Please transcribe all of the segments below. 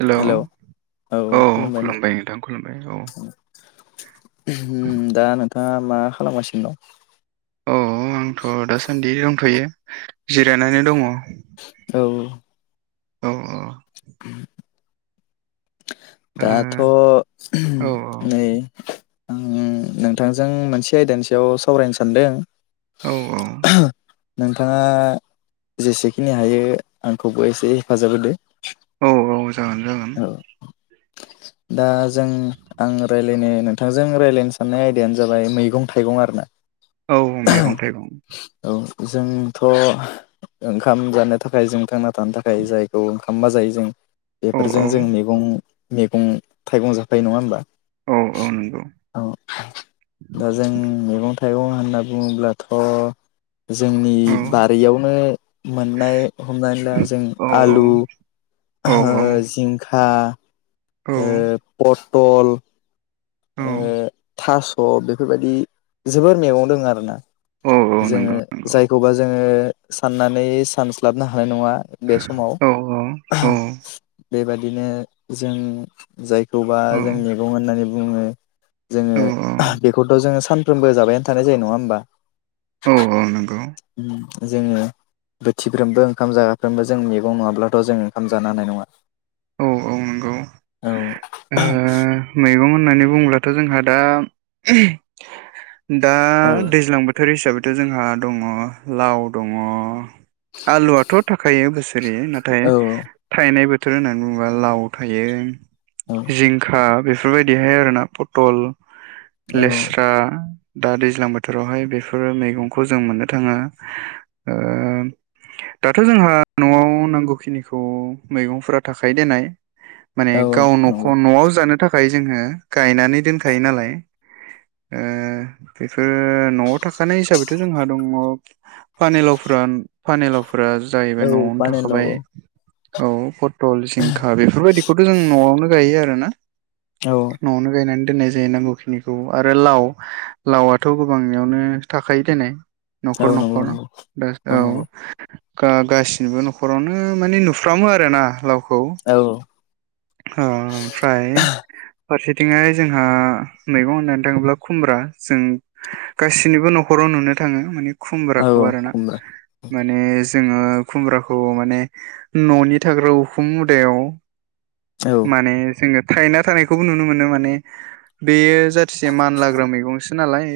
Hello hello औ औ खुलुमबाय नोंथां खुलुमबाय औ उम दा नोंथांङा मा खालामगासिनो दं? औ आंथ' दासान्दि दंथ'यो जिरायनानै दङ। दं औ। औ अ। [inaudible] दाथ' औ नै आं नोंथांजों मोनसे आयदानि सायाव सावरायनो सानदों। औ औ। नोंथांङा जेसेखिनि हायो आंखौबो एसे हेफाजाब होदो। औ औ जागोन जागोन। औ दा जों आं राय लायनो नोंथांजों रायलायनो साननाय आयदायानो जाबाय मैगं थाइगं आरोना। औ मैगं थाइगं। औ जोंथ' ओंखाम जानो थाखाय जों थांना थानो थाखाय जायखौ ओंखामबा जायो जों औ बेफोरजों औ जों मैगं मैगं थाइगं जाफायो नंङा होमबा? औ औ नंगौ औ दा जों मैगं थाइगं होनना बुङोब्लाथ' जोंनि औ बारियावनो मोननाय हमनानै ला जों औ आलु। ओ औ जिंखा औ ओ पटल ओ थास' बेफोरबायदि जोबोर मेगं दंङ आरोना औ औ जोंङो नंगौ नंगौ जायखौबा जोंङो साननानै सानस्लाबनो हानाय नंङा बे समाव औ औ बेबाय दिनो जों जायखौबा औ जों मैगं होननानै बुङो। जोंङो औ बेखौथ' जोंङो सानफ्रोमबो जाबायानो थानाय जायो नंङा होमबा? औ औ नंगौ। जोंङो बोथिफ्रोमबो ओंखाम जागाफ्रोमबो जों मैगं नंङाब्लाथ' जों ओंखाम जानो हानाय नङा। औ औ नंगौ औ। ओ मैगं होननानै बुंब्लाथ' जोंहा दा दा औ दैज्लां बोथोर हिसाबैथ' जोंहा दंङ लाव दंङ आलुआथ' थाखायो बोसोरै नाथाय औ थायनाय बो थोर होननानै बुंङोब्ला लाव औ थायो जिंखा बेफोरबायदिहाय आरोना पटल लेस्रा। दा दैज्लां बोथोरावहाय बेफोरो मैगंखौ जों मोननो थांङो दाथ' जोंहा न'आव नांगौखिनिखौ मैगंफोरा थाखायो देनाय। औ औ। न'ख' नंगौ न'आव जानो थाखाय जोंङो गायनानै दोनखायो नालाय। ओ बेफोरो न'आव थाखानाय हिसाबैथ' जोंहा दंङ पानिलाव फ्रान फानिलाव फ्रा जायैबाय औ न'आवनो पानिलाव थाखाबाय औ औ पथल जिंखा बेफोरबायदिखौथ' जों न'आवनो गायो आरो ना। न'आवनो गायनानै दोननाय जायो नांगौखिनिखौ आरो लाव लावआथ' गोबांयावनो थाखायो देनाय। औ न'खर नंगौ न'खर औ। नंगौ औ ओ नंगौ गासिनिबो न'खरावनो माने नुफ्रामो आरो ना लाव औ। ओ ओमफ्राय फारसेथिंहाय जोंहा मैगं होननानै थांङोब्ला खुमब्रा जों गासिनिबो न'खराव नुनो थाङो माने औ खुमब्राखौ आरोना खुमब्रा माने जोङो खुमब्राखौ माने न'नि थाग्रा उखुम मुदायाव औ माने जोङो थायना थानायखौबो नुनो मोनो माने बेयो जाथोसे मानलाग्रा मैगंसो नालाय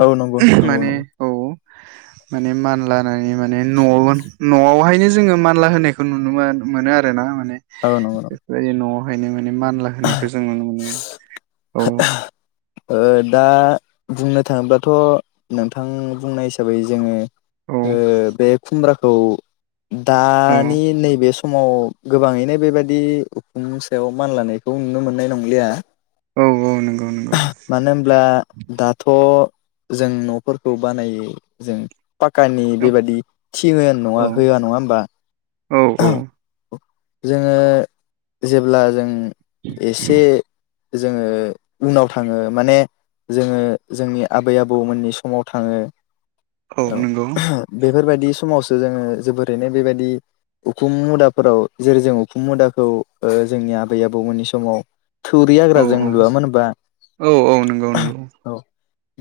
औ नंगौ नंगौ माने नंगौ औ [inaudible] माने मानलानानै माने न'आव न'आवहायनो जोङो मानला होनायखौ नुनो मोन मोनो आरो ना औ नंगौ नंगौ बेफोरबायदि न'हायनो मानला होनायखौ जों नुनो मोनो औ ओ दा बुंनो थाङोब्लाथ' नोंथां बुंनाय हिसाबै जोङो औ ओ बे खुमब्राखौ औ दानि नैबे स समाव गोबाङैनो बेबायदि उखुमनि सायाव मानलानायखौ नुनो मोननाय नंलिया औ औ नोंग मानो होमब्ला दाथ' जों न'फोरखौ बानायै जों पाक्कानि औ बेबादि थि ङोन नआ नङा औ होआ नङा होमबा औ औ जोङो जेब्ला जों एसे जोङो उनाव थाङो माने जोङो जोंनि आबै आबौमोननि समाव थाङो औ नंगौ बेफोरबायदि समावसो जोङो जोबोरैनो बेबायदि उखुम मुदाफोराव जेरै जों उखुम मुदाखौ ओ जोंनि आबै आबौमोननि समाव थुरि औ हाग्रा जों औ लुवामोन होनबा औ औ नंगौ नंगौ औ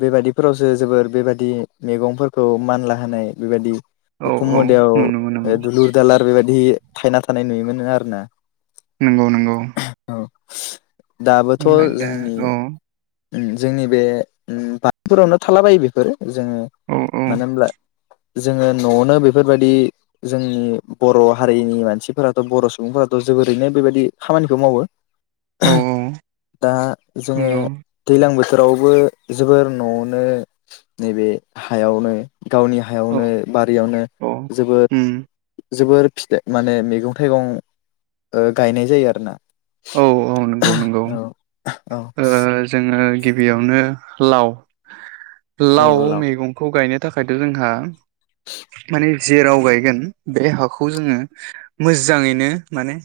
बेबादिफोरावसो जोबोर बेबादि मैगंफोरखौ मानला होनाय बेबायदि औ उखुम औ मुदायाव नुनो ओ मोनोमोन दुलुर दालार बेबायदि थायना थानाय नुयोमोन आरो ना नंगौ नंगौ दाबोथ' ओ दा जोंनि औ उम जोंनि बे उम बा [unintelligible] फोरावनो थालाबायो बेफोर जोङो औ औ मानो होमब्ला जोङो न'आवनो बेफोरबायदि जोंनि बर' हारिनि मानसिफोराथ' बर' सुबुंफोराथ' जोबोरैनो बेबायदि खामानिखौ मावो। औ दा जोङो नंगौ ज्लां बोथोरावबो जोबोर न'आवनो नैबे हायावनो गावनि औ हायावनो बारियावनो औ जोबोद उम जोबोर फिथआ माने मैगं थाइगं ओ गायनाय जायो आरोना औ औ नंगौ नंगौ औ औ ओ जोङो गिबियावनो लाव औ लाव औ मैगंखौ गायनो थाखायथ' जोंहा माने जेेराव गायगोन बे हाखौ जोङो मोजाङैनो माने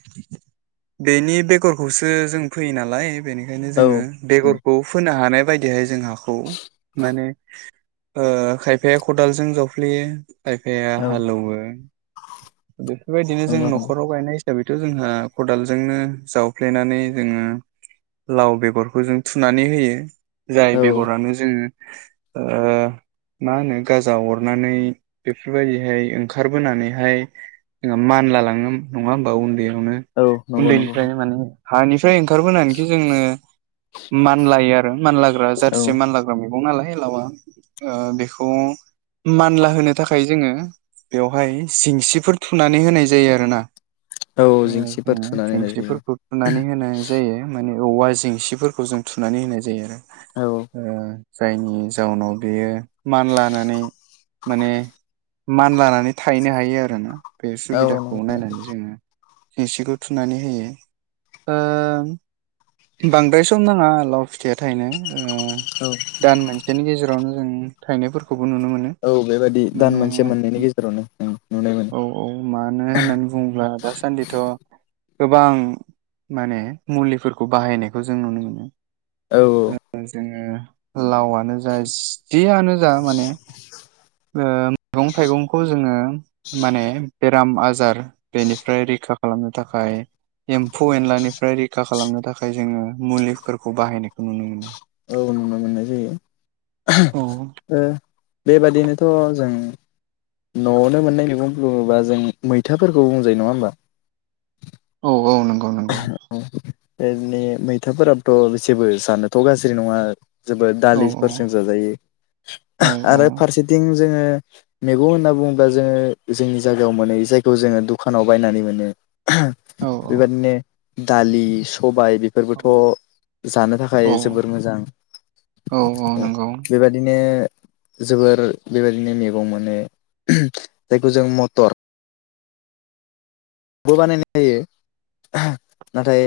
बेनि बेगरखौसो जों फैयो नालाय बेनिखायनो औ जोङो बेगरखौ फोनो हानाय बायदिहाय जों हाखौ माने ओ खायफाया खदालजों जावफ्लेयो। खायफाया हालौवो। बेफोरबायदिनो जों नंगौ नंगौ न'खराव गायनाय हिसाबैथ' जोंहा खदालजोंनो जाव फ्लेनानै जोङो लाव बेगरखौ जों थुनानै होयो। जाय औ बेगरानो जोङो ओ मा होनो गाजा अरनानै बेफोरबायदिहाय ओंखारबोनानैहाय जोंहा मानला लाङो नङा होमबा उन्दैयावनो औ नंगौ नंगौ उन्दैनिफ्रायनो माने हानिफ्राय ओंखारबोनानैखि जोंनो मानलायो आरो मानलाग्रा औ जाथिसे मानलाग्रा मैग गं नालाय लावआ। ओ बेखौ मानला होनो थाखाय जोङो बेवहाय जेंसिफोर थुनानै होनाय जायो आरोना। औ जेंसिफोर थुनानै होनाय सिस जायो थुनानै होनाय जायो माने औवा जेंसिफोरखौ जों थुनानै होनाय जायो आरो औ जायनि जाउनाव बेयो मान लानानै माने मान लानानै थाहैनो हायो आरोना बे औ सुबिदाखौ नायनानै जोङो जिसिखौ थुनानै होयो ओ बांद्राय सम नाङा लाव फिथया थायनो ओ औ दान मोनसेनि गेजेरावनो जों थाइनायफोरखौ औ बेबायादि दान मोनसे मोननैनि गेजेरावनो नुनो मोनो औ औ मानो होननानै बुङोब्ला दासान्दिथ' गोबां माने मुलिफोरखौ बाहायनायखौ जों नुनो मोनो औ जोङो ओ लावनो जा जियनो जा माने ओ मैगं थाइगंखौ जोङो माने राम आजार बेनिफ्राय रैखा खालामनो थाखाय एम फ एनलानिफ्राय रैखा खालामनो थाखाय जोङो मुलिफोरखौ बाहायनायखौ नुनो मोनो औ नुनो मोननाय औ जायो। बेबादिनोथ' जों न'आवनो मोननाय मैग बुङोबा जों मैथाफोरखौ बुंजायो नङा होमबा? औ औ नंगौ नंगौ बेनो मैथाफोराबोथ' बेसेबो सानोथ' गाज्रि नङा जोबोद औ औ दालिफोरजों जाजायो औ औ आरो फारसेथिं जोङो मैगं होन्ना बुङोबा जोङो जोंनि जायगायाव मोनै जायखौ जोङो दखानाव बायनानै मोनो औ बेबायनो दालि सबाय बेफोरबोथ' जानो थाखाय औ जोबोर मोजां औ औ नंगौ [inaudible] बेबायादिनो जोबोर बेबायदिनो मैगं मोनो जायखौ जों मटर [unintelligible] आह नाथाय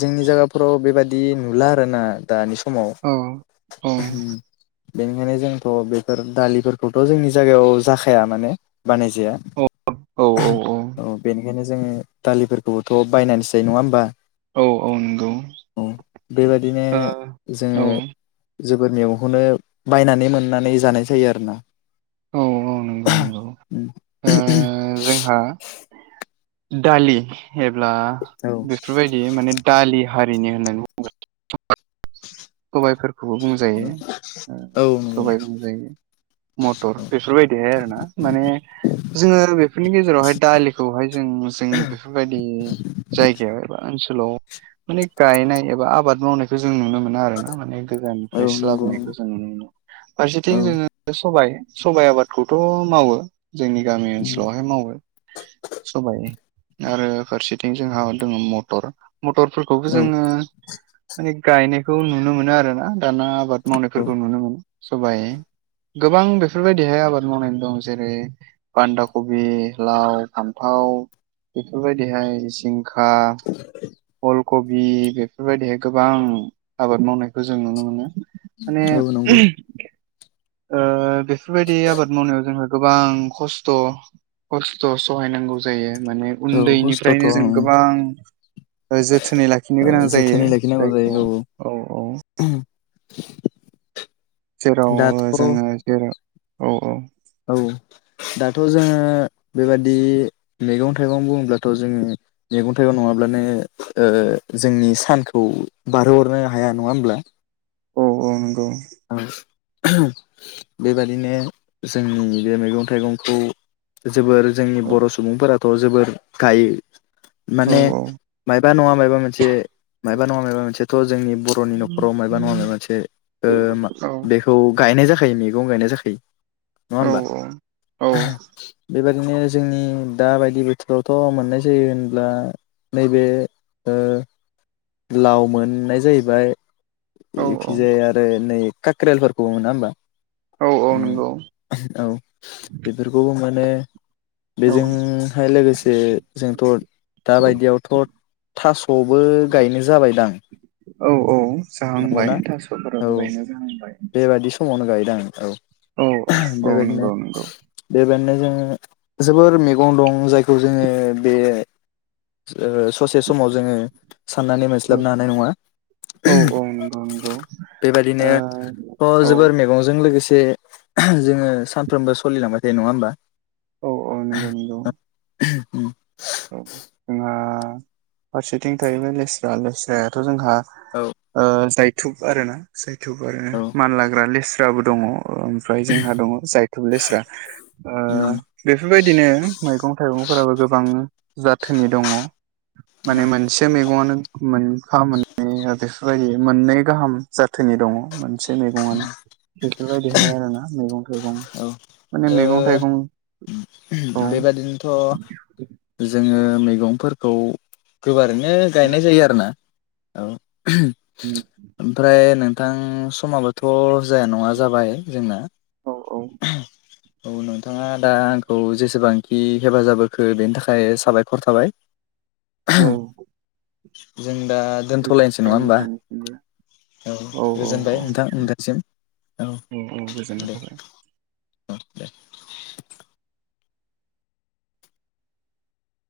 जोंनि जायगाफोराव बेबादि नुला आरोना दानि समाव औ औ समाव [inaudible] बेनिखायनो जोंथ' बेफोर दालिफोरखौथ' जोंनि जायगायाव जाखाया माने बानायजाया औ [inaudible] औ बेओंखायनो जोङो दालिफोरखौबोथ' बायनानैसायो नङा होमबा? औ औ नंगौ [inaudible] बेबायादिनो ओ जोङो औ जोबोर मेगखौनो बायनानै मोननानै जानाय जायो आरो ना औ औ नंगौ नंगौ ओ जोंहा दालि एब्ला बेफोरबायदि माने दालि हारिनि होननानै बुं सबायफोरखौबो बुंजायो औ सबाय बुंजायो मटर बेफोरबायदिहाय आरो ना माने जोङो बेफोरनि गेजेरावहाय दालिखौहाय जों [unintelligible] जोंनि बेफोरबायदि जायगायाव एबा ओ ओनसोलाव माने गायनाय एबा आबाद मावनायखौ जों नुनो मोनो आरो माने औ गोजाननिफ्रायसो नंगौ लाबोनायखौ जों नु मोनो फारसेथिं औ जोङो सबाइ सबाइ आबादखौथ' मावो जोंनि गामि ओनसोलावहाय मावो सबाइ आरो फारसेथिं जोंहा दङ मटर मटरफोरखौबो नंगौ जोङो माने गायनायखौ नुनो मोनो आरो ना दाना आबाद औ मावनायफोरखौ नुनो मोनो सबाइ गोबां बेफोरबायदिहाय आबाद मावनानै दं जेरै बान्दा कबि लाव फान्थाव [inaudible] बेफोरबायदिहाय जिंखा फुल कबि बेफोरबायदिहाय गोबां आबाद मावनायखौ जों नुनो मोनो माने औ नंगौ। ओ बेफोरबायदि आबाद मावनायाव जोंहा गोबां खस्थ' खस्थ' सहायनांगौ जायो माने औ खस्थ'थ' उन्दैनिफ्रायनो जों गोबां ओ जोथोनै लाखिनो गोनां जायो जोथोनै लाखिनांगौ जायखौ औ औ हिस जेराव जोङो जेराव औ औ औ दाथ' जोङो बेबादि मैगं-थाइगं बुङोब्लाथ' जोङो मैगं-थाइगं नङाब्लानो ओ जोंनि सानखौ बारहोहरनो हाया नङा होमब्ला औ औ नंगौ आं ओहोम बेबादिनो जोंनि बे मैगं-थाइगंखौ जोबोर जोंनि औ बर' सुबुंफोराथ' जोबोर गायो औ माने मायबा नङा मायबा मोनसे मायबा नङा माबा मोनसेथ' जोंनि बर'नि न'खराव मायबा नङा माबा मोनसे ओ मा औ बेखौ गायनाय जाखायो मैगं गायनाय जाखायो नङा औ होमबा बेबायदिनो जोंनि दा बायदि बोथोरावथ' मोननाय जायो होनब्ला नैबे ओ लाव मोननाय जाहैबाय औ जेखिजाया आरो नै काक्रियालफोरखौ मोना होमबा औ औ नंगौ उम औ बेफोरखौबो माने औ बेजोंहाय लोगोसे जोंथ' दाबायदियावथ' थास'बो गायनो जाबायदां औ औ जाहांबाय नंगौना थास'फोराबो गायनो जाहांबाय दां औ औ औ औ बेबायदिनो नंगौ नंगौ बेबायदिनो ओ जोबोर मैगं दं जायखौ जोङो बे ओ ससे समाव जोङो साननानै औ मोनस्लाबनो हानाय नङा औ औ नंगौ नंगौ बेबायदिनो ओ थ औ जोबोर मैगंजों लोगोसे जोङो सानफ्रोमबो सलिलांबाय थायो नङा होमबा औ औ नंगौ नंगौ उम औ जोंहा फारसेथिं थाहैबाय लेस्रा लेस्रायाथ' जोंहा औ ओ जायथुब आरोना जायथुब आरो औ मानलाग्रा लेस्राबो दङ ओमफ्राय जोंहा दङ जायथुब लेस्रा ओ उम बेफोरबायदिनो मैगं-थाइगं फोराबो गोबां जाथोनि दङ माने मोनसे मेगं खौनो मोनफा मोननैया बेफोरबादि मोननै गाहाम जाथोनि दङ मोनसे मैगंआनो बेफोरबायदिहाय आरोना मैगं मेगं औ ओ माने मैगं-थाइगं बेबादिनोथ' जोङो मैगंफोरखौ गोबारैनो गायनाय जायो आरोना औ ओमफ्राय नोंथां समाबोथ' जाया नङा जाबाय जोंना औ औ औ नोंथाङा दा आंखौ जेसेबां खि हेफाजाब होखो बेनि थाखाय साबायखर थाबाय औ जों दा औ दोनथ'लायनोसै नङा होमबा नोंथांनिसिमबो औ औ गोजोनबाय नोंथां नोंथांसिम औ औ गोजोननाय दे थाबाय ओम दे